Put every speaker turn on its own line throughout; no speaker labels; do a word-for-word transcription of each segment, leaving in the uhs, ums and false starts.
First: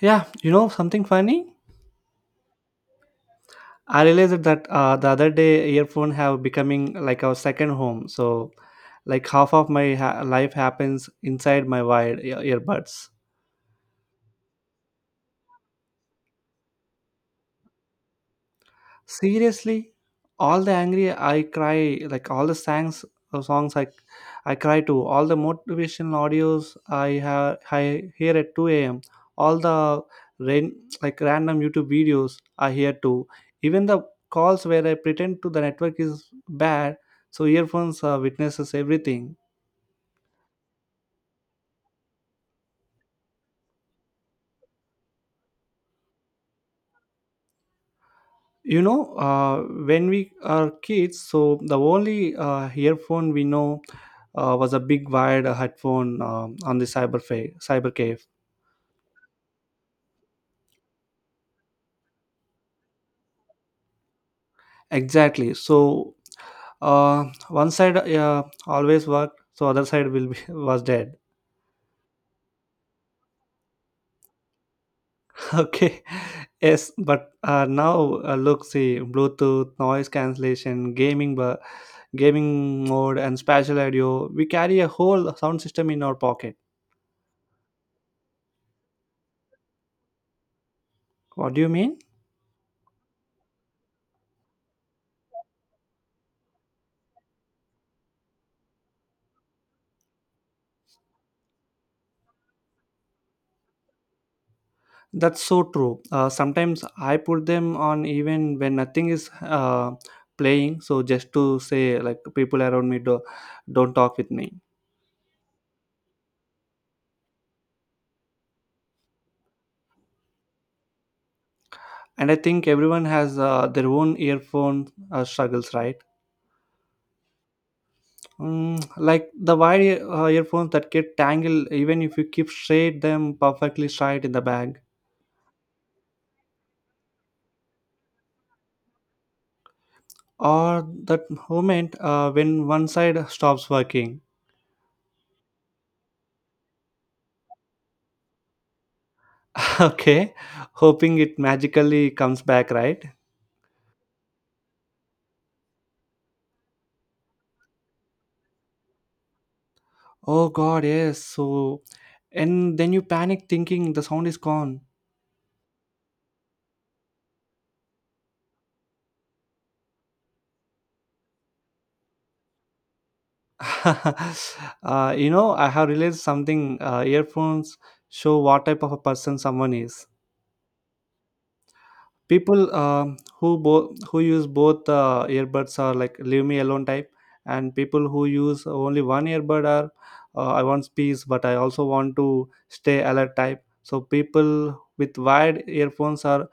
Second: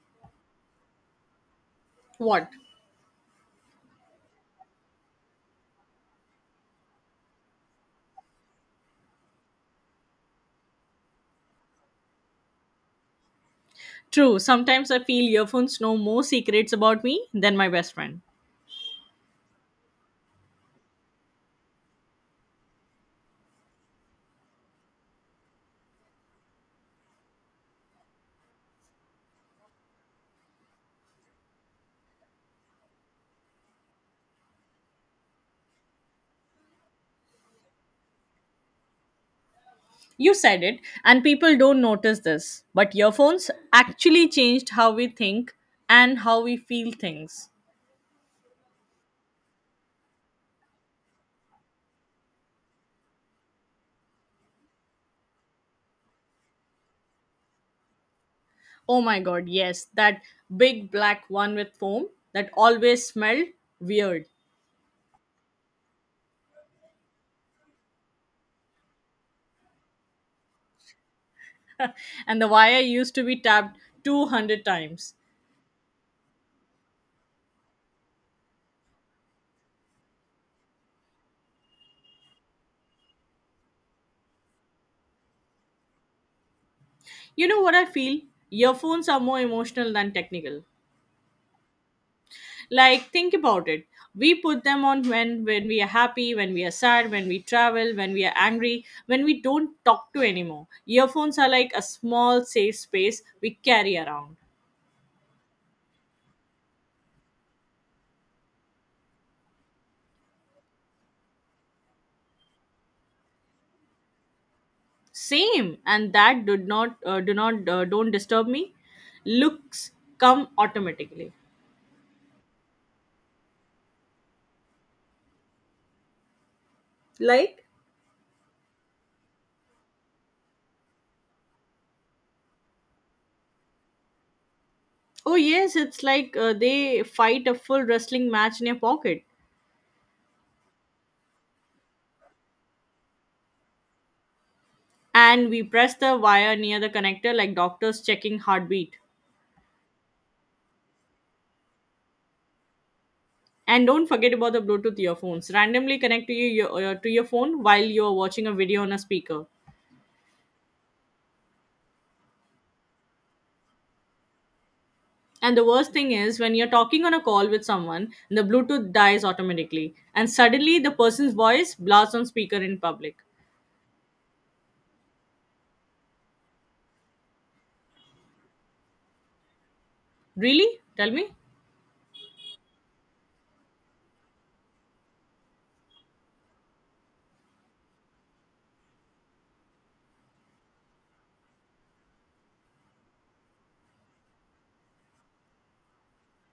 Yeah, you know something funny?
What?
I realized that uh, the other day earphone have becoming like our second home. So like half of my ha- life happens inside my wired ear- earbuds.
True, sometimes I feel earphones know more secrets about me than my best friend.
Seriously, all the angry I cry, like all the songs, uh, songs i I cry to, all the motivational audios I have I hear at two a.m, all the rain, like random youtube videos I hear too, even the calls where I pretend to the network is bad. So earphones uh, witnesses everything.
You said it, and people don't notice this, but earphones actually changed how we think and how we feel things.
you know uh, when we are kids, so the only uh, earphone we know uh, was a big wired headphone um, on the cyber fa- cyber cave.
Oh my god, yes, that big black one with foam that always smelled weird.
Exactly. So uh, one side uh, always worked, so other side will be was dead.
And the wire used to be tapped two hundred times.
Okay. Yes, but uh, now uh, look, see Bluetooth, noise cancellation, gaming, bu- gaming mode, and spatial audio. We carry a whole sound system in our pocket.
You know what I feel? Earphones are more emotional than technical.
What do you mean?
Like think about it, we put them on when when we are happy, when we are sad, when we travel, when we are angry, when we don't talk to anymore. Earphones are like a small safe space we carry around.
That's so true. Uh, sometimes I put them on even when nothing is uh, playing, so just to say like people around me do, don't talk with me.
Same, and that do not, uh, do not uh, don't disturb me looks come automatically.
And I think everyone has uh, their own earphone uh, struggles, right?
Like
Mm, like the wired ear- uh, earphones that get tangled even if you keep straight them perfectly straight in the bag,
oh yes, it's like uh, they fight a full wrestling match in your pocket.
or that moment uh, when one side stops working.
And we press the wire near the connector like doctors checking heartbeat.
Okay, hoping it magically comes back, right?
And don't forget about the Bluetooth earphones. Randomly connect to your, your uh, to your phone while you're watching a video on a speaker.
Oh god, yes. So, and then you panic thinking the sound is gone.
And the worst thing is when you're talking on a call with someone, the Bluetooth dies automatically, and suddenly the person's voice blasts on speaker in public.
uh, you know I have realized something. Uh, earphones show what type of a person someone is.
Really? Tell me.
People um, who both who use both uh, earbuds are like leave me alone type, and people who use only one earbud are uh, I want peace but I also want to stay alert type. So people with wired earphones are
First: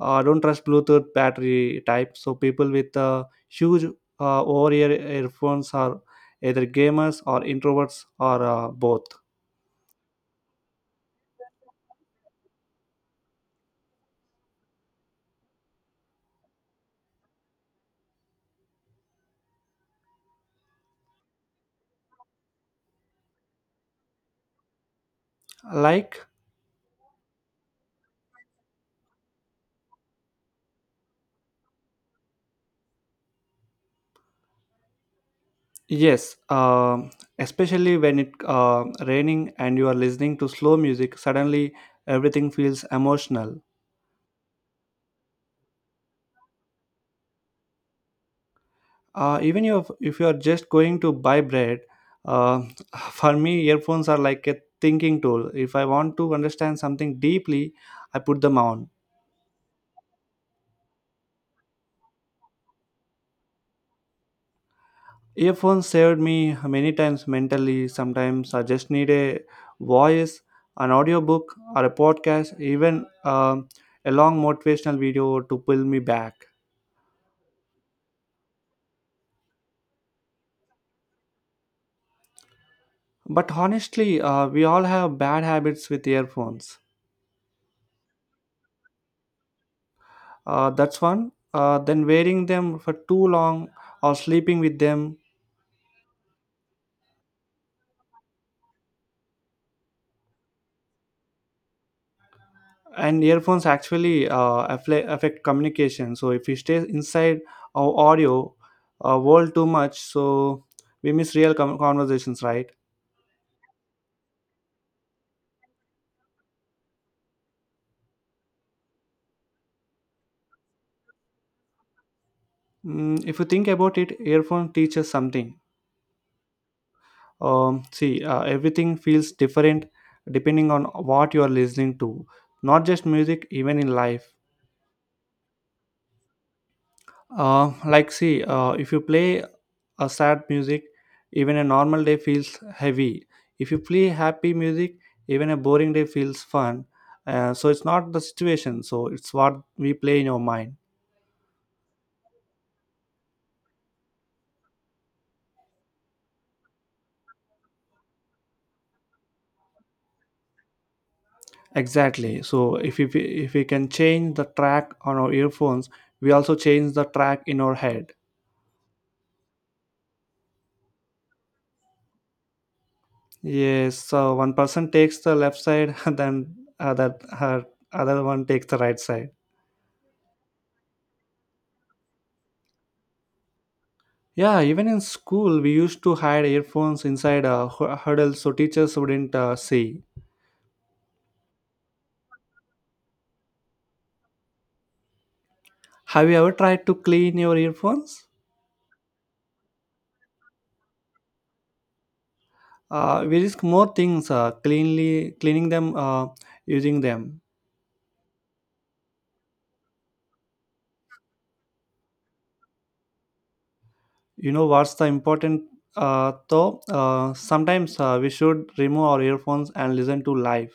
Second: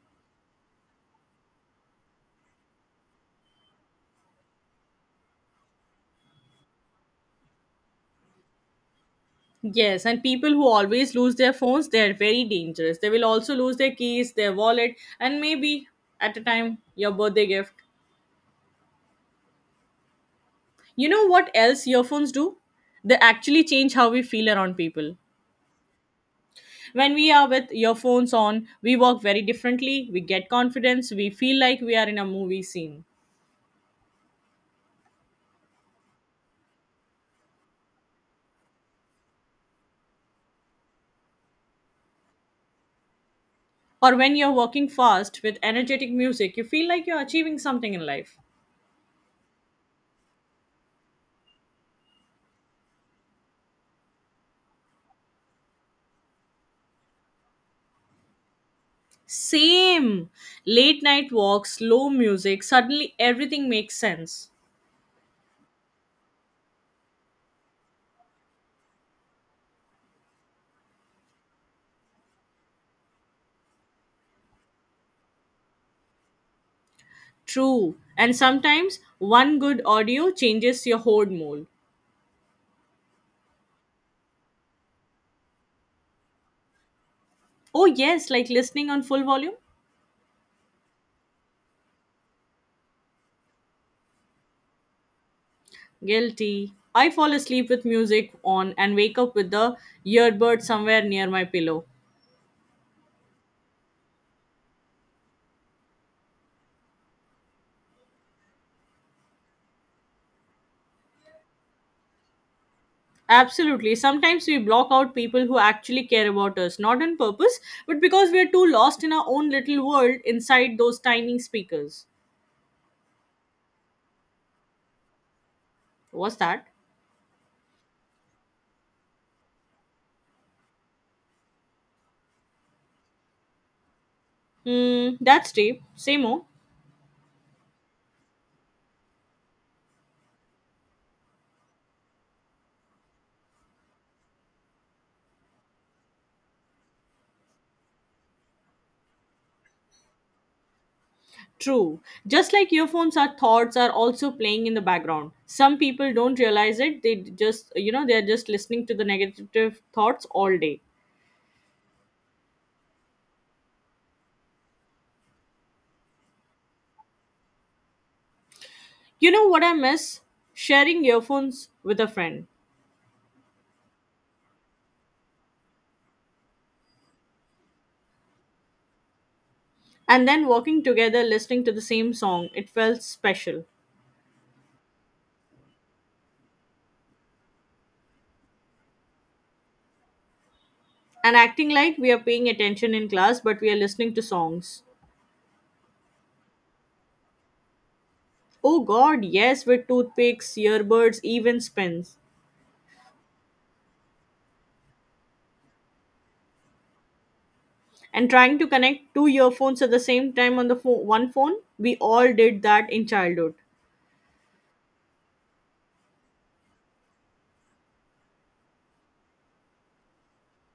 uh, don't trust bluetooth battery type. So people with uh, huge uh, over ear earphones are either gamers or introverts or uh, both.
Yes, and people who always lose their phones, they are very dangerous. They will also lose their keys, their wallet, and maybe at a time your birthday gift. You know what else earphones do? They actually change how we feel around people.
Like,
When we are with earphones on, we work very differently, we get confidence, we feel like we are in a movie scene.
yes, um, especially when it uh, raining and you are listening to slow music, suddenly everything feels emotional.
Or when you're working fast with energetic music, you feel like you're achieving something in life.
Uh, even if if you are just going to buy bread, uh, for me earphones are like a thinking tool. If I want to understand something deeply, I put them on.
Same. Late night walks, slow music, suddenly everything makes sense.
Earphones saved me many times mentally. Sometimes I just need a voice, an audiobook, or a podcast, even um a long motivational video to pull me back.
True. And sometimes one good audio changes your whole mood.
But honestly, uh, we all have bad habits with earphones.
Oh, yes, like listening on full volume?
Uh, that's one. Uh, then wearing them for too long or sleeping with them.
Guilty. I fall asleep with music on and wake up with the earbud somewhere near my pillow.
And earphones actually uh, affle- affect communication. So if we stay inside our audio uh, world too much, so we miss real com- conversations, right?
Absolutely. Sometimes we block out people who actually care about us, not on purpose, but because we're too lost in our own little world inside those tiny speakers.
Mm, if you think about it, earphone teaches something.
What's that?
Um, see, uh, everything feels different depending on what you are listening to. Not just music, even in life.
Hmm, that's deep. Say more.
Uh, like, see, uh, if you play a sad music, even a normal day feels heavy. If you play happy music, even a boring day feels fun. Uh, so it's not the situation. So it's what we play in our mind.
True. Just like earphones, our thoughts are also playing in the background. Some people don't realize it. They just, you know, they're just listening to the negative thoughts all day.
Exactly. So if we, if we can change the track on our earphones, we also change the track in our head.
You know what I miss? Sharing earphones with a friend.
Yes. So one person takes the left side, and then other her other one takes the right side.
And then walking together listening to the same song. It felt special.
Yeah, even in school, we used to hide earphones inside a hu- huddle so teachers wouldn't uh, see.
And acting like we are paying attention in class, but we are listening to songs.
Have you ever tried to clean your earphones?
Oh god, yes, with toothpicks, earbuds, even spins.
Uh, we risk more things uh, cleanly cleaning them uh, using them.
And trying to connect two earphones at the same time on the pho- one phone, we all did that in childhood.
You know what's the important uh, though? Uh, sometimes uh, we should remove our earphones and listen to live.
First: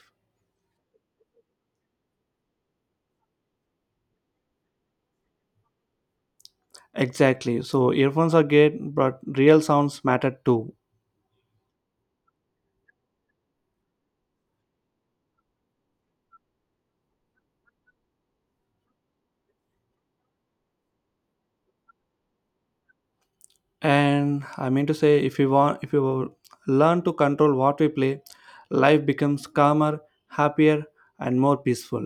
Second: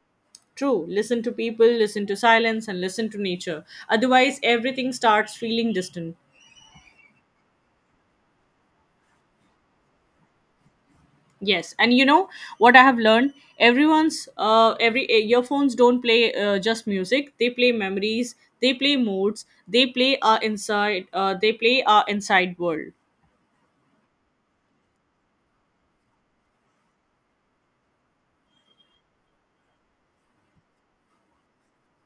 True, listen to people, listen to silence, and listen to nature. Otherwise, everything starts feeling distant.
Exactly. So earphones are great, but real sounds matter too.
Yes, and you know what I have learned? Everyone's uh, every eh, earphones don't play uh, just music. They play memories. They play moods. They play our inside. Uh, they play our inside world.
And I mean to say, if you want if you learn to control what we play, life becomes calmer, happier, and more peaceful.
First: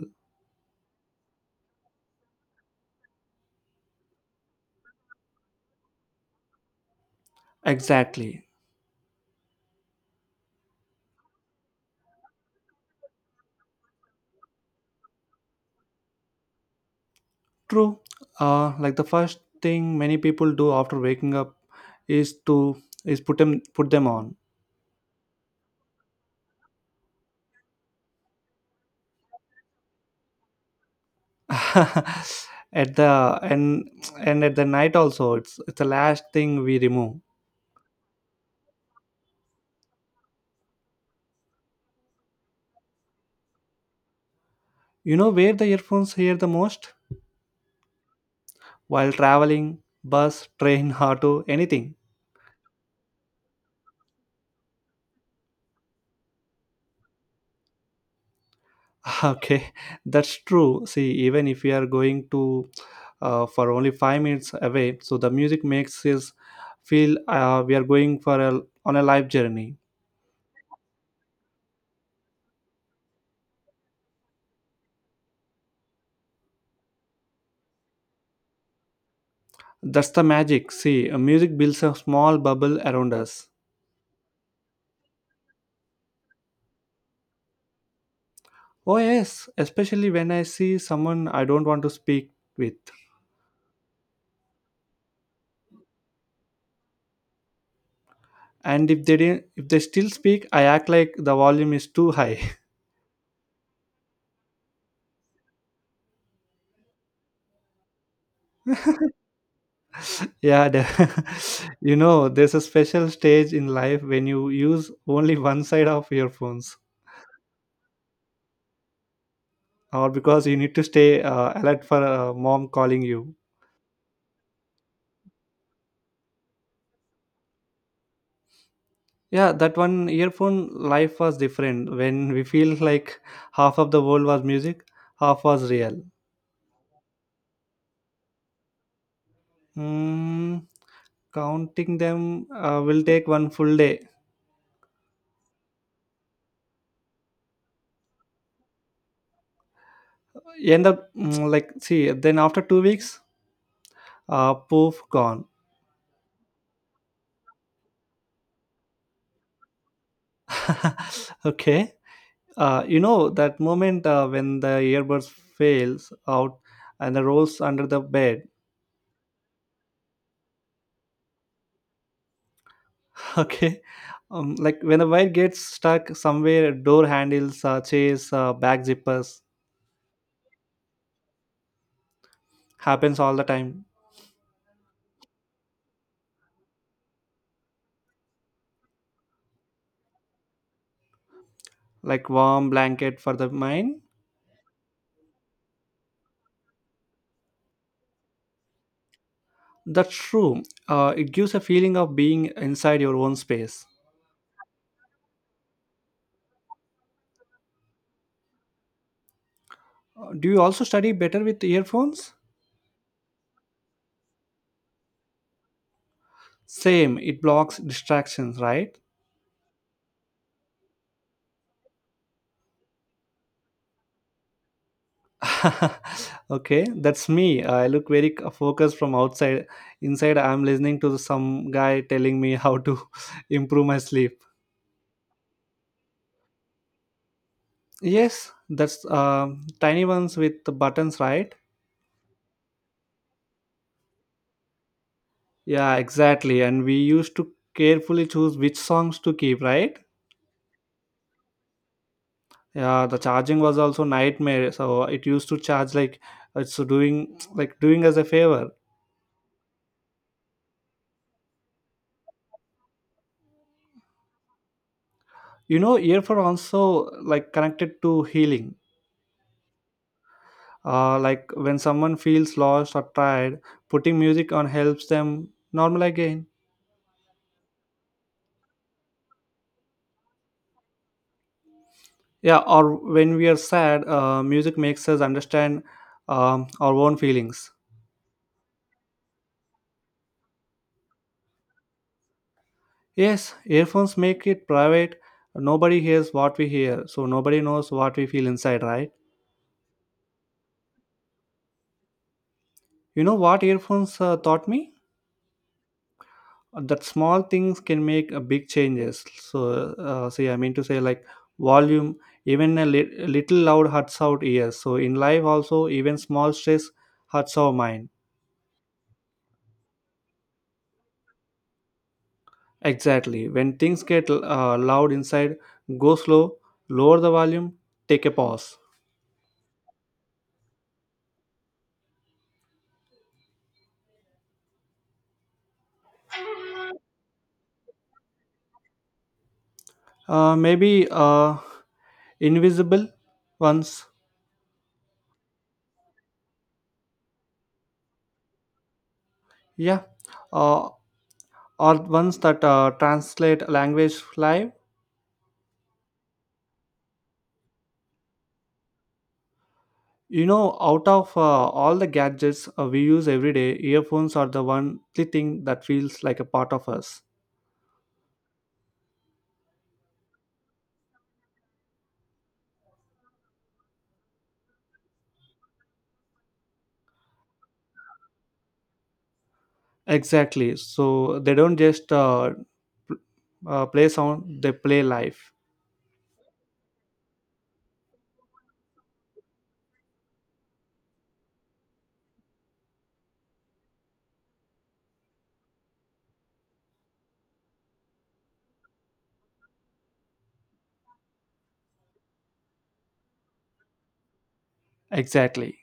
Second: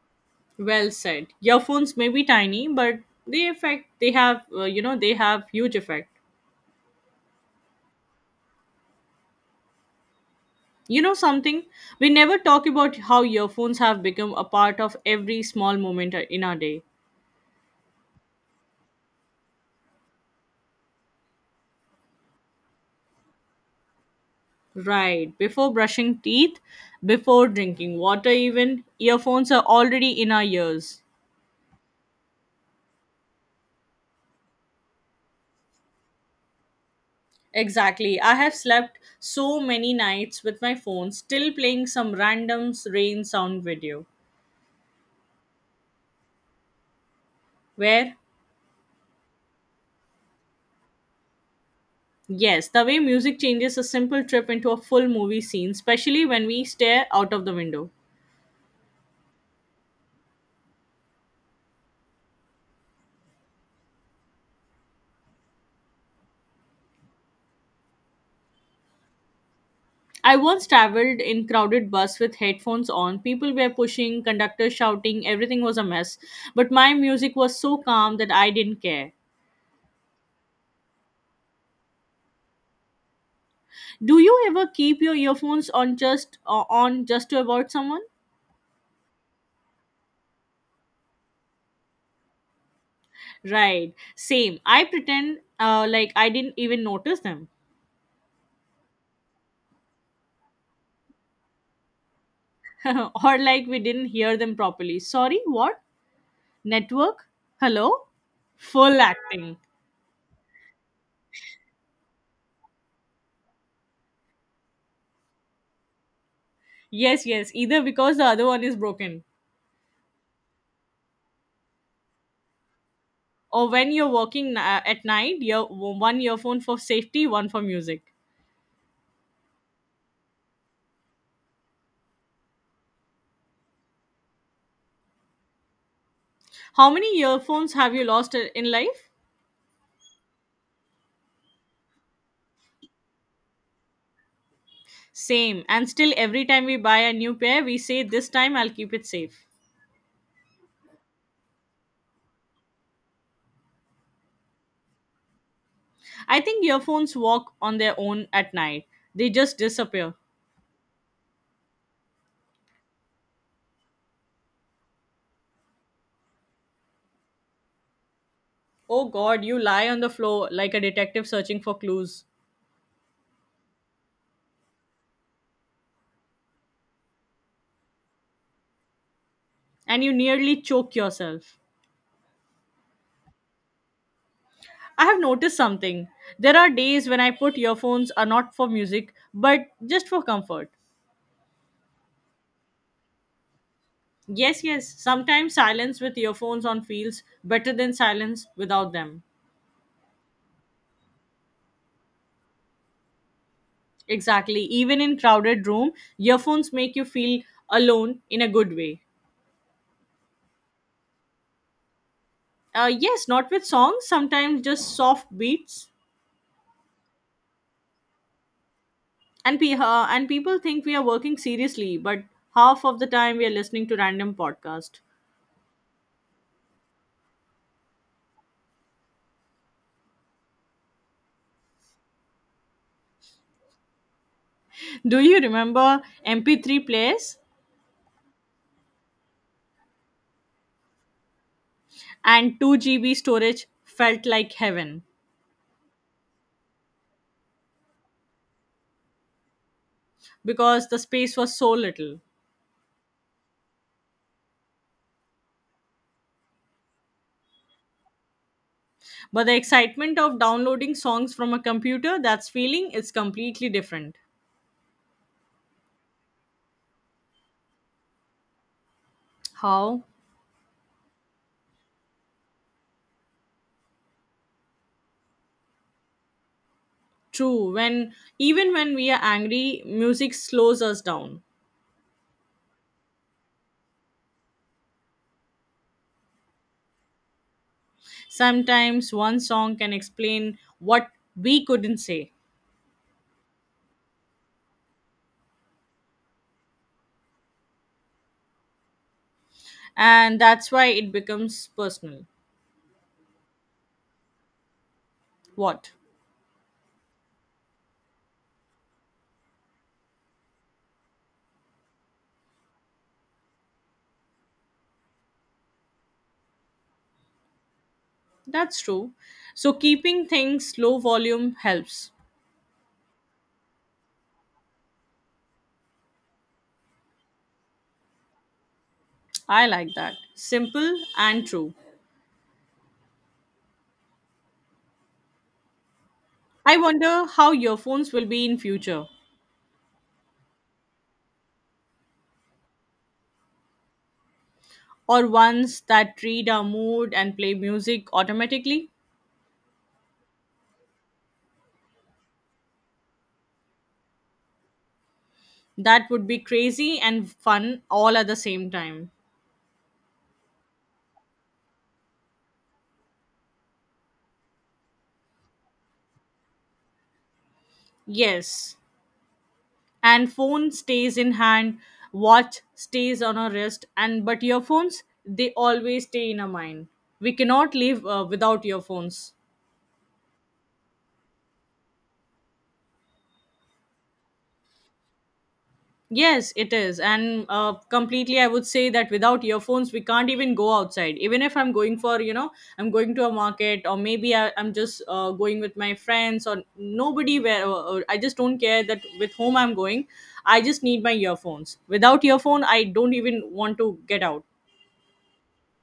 Well said. Earphones may be tiny, but they affect. They have uh, you know, they have huge effect.
Exactly.
You know something? We never talk about how earphones have become a part of every small moment in our day.
True. Uh, like the first thing many people do after waking up is to is put them put them on.
Right. Before brushing teeth, before drinking water, even, earphones are already in our ears.
At the, and and at the night also, it's it's the last thing we remove.
Exactly. I have slept so many nights with my phone still playing some random rain sound video.
You know where the earphones hear the most?
Where,
While traveling, bus, train, auto, anything.
yes, the way music changes a simple trip into a full movie scene, especially when we stare out of the window.
Okay, that's true. See, even if we are going to uh, for only five minutes away, so the music makes us feel uh, we are going for a on a life journey.
I once traveled in crowded bus with headphones on. People were pushing, conductor shouting, everything was a mess. But my music was so calm that I didn't care.
That's the magic. See, uh, music builds a small bubble around us.
Do you ever keep your earphones on just uh, on just to avoid someone?
Oh yes, especially when I see someone I don't want to speak with,
Right, same, I pretend uh, like I didn't even notice them.
and if they didn't, if they still speak, I act like the volume is too high.
or like we didn't hear them properly. Sorry, what? Network. Hello. Full acting.
yeah, the- you know, there's a special stage in life when you use only one side of earphones,
Yes, yes, either because the other one is broken,
or because you need to stay uh, alert for uh, mom calling you.
or when you're working uh, at night, you one earphone for safety, one for music.
Yeah, that one earphone life was different when we feel like half of the world was music, half was real.
How many earphones have you lost uh, in life?
Mm, counting them uh, will take one full day.
Same, and still every time we buy a new pair we say this time I'll keep it safe.
End up mm, like see then after two weeks uh, poof gone.
I think earphones walk on their own at night. They just disappear.
Okay. Uh, you know that moment uh, when the earbuds fails out and the rolls under the bed.
Oh god, you lie on the floor like a detective searching for clues,
Okay. Um, like when a wire gets stuck somewhere, door handles, uh, chairs, uh, back zippers,
and you nearly choke yourself.
happens all the time.
I have noticed something. There are days when I put earphones are not for music, but just for comfort.
Like warm blanket for the mind.
Yes, yes, sometimes silence with earphones on feels better than silence without them.
That's true. Uh, it gives a feeling of being inside your own space.
Exactly. Even in crowded room, earphones make you feel alone in a good way.
Uh, Do you also study better with earphones?
Uh, yes, not with songs, sometimes just soft beats.
Same. It blocks distractions, right?
And pe- uh, and people think we are working seriously, but half of the time we are listening to random podcast.
Okay, that's me. I look very c- focused from outside. Inside, I'm listening to some guy telling me how to improve my sleep.
Do you remember M P three players?
Yes, that's um tiny ones with the buttons, right?
And two G B storage felt like heaven
Yeah, exactly. And we used to carefully choose which songs to keep, right?
because the space was so little.
Yeah, the charging was also nightmare. So it used to charge like it's doing like doing us a favor.
But the excitement of downloading songs from a computer, that's feeling is completely different.
You know, earphone also like connected to healing.
How?
Uh, like when someone feels lost or tired, putting music on helps them normal again.
True. When, even when we are angry, music slows us down.
Yeah, or when we are sad, uh, music makes us understand um, our own feelings.
Sometimes one song can explain what we couldn't say.
Yes, earphones make it private. Nobody hears what we hear, so nobody knows what we feel inside, right?
And that's why it becomes personal.
You know what earphones uh, taught me?
What?
That small things can make a big changes. So, uh, see, I mean to say, like volume, even a li- little loud hurts out ears. So, in life, also, even small stress hurts our mind.
That's true. So keeping things low volume helps.
Exactly. When things get uh, loud inside, go slow, lower the volume, take a pause.
I like that. Simple and true. I wonder how earphones will be in future.
Uh, maybe uh, invisible ones.
Or ones that read our mood and play music automatically.
Yeah, uh, or ones that uh, translate language live.
That would be crazy and fun all at the same time.
You know, out of uh, all the gadgets uh, we use every day, earphones are the one the thing that feels like a part of us.
Yes, and phone stays in hand, watch stays on our wrist, and but earphones they always stay in our mind. We cannot live uh, without earphones.
Exactly. So they don't just uh, pl- uh, play sound; they play life.
Yes it is, and uh, completely, I would say that without earphones we can't even go outside, even if I'm going for you know I'm going to a market, or maybe I, I'm just uh, going with my friends, or nobody, where uh, I just don't care that with whom I'm going. I just need my earphones. Without earphone I don't even want to get out.
Exactly.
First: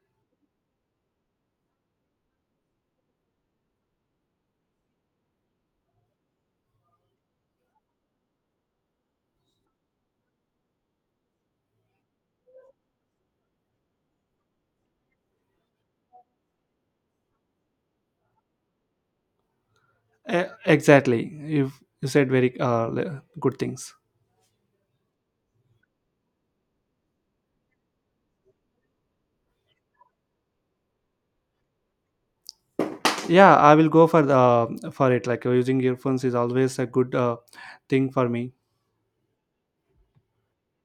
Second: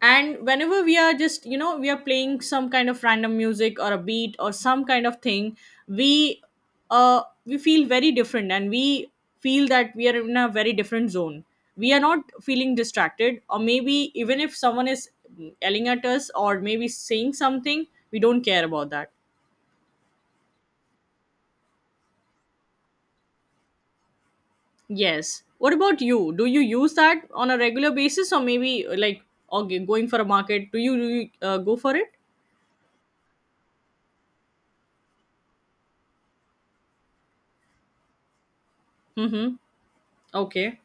And whenever we are just, you know, we are playing some kind of random music or a beat or some kind of thing, we uh we feel very different, and we feel that we are in a very different zone. We are not feeling distracted, or maybe even if someone is yelling at us or maybe saying something, we don't care about that.
E- exactly. You you said very uh, le- good things.
Yes, what about you? Do you use that on a regular basis, or maybe like, or g- going for a market, do you, do you uh, go for it?
Yeah, I will go for the for it. Like uh, using earphones is always a good uh, thing for me.
Mm-hmm. Okay.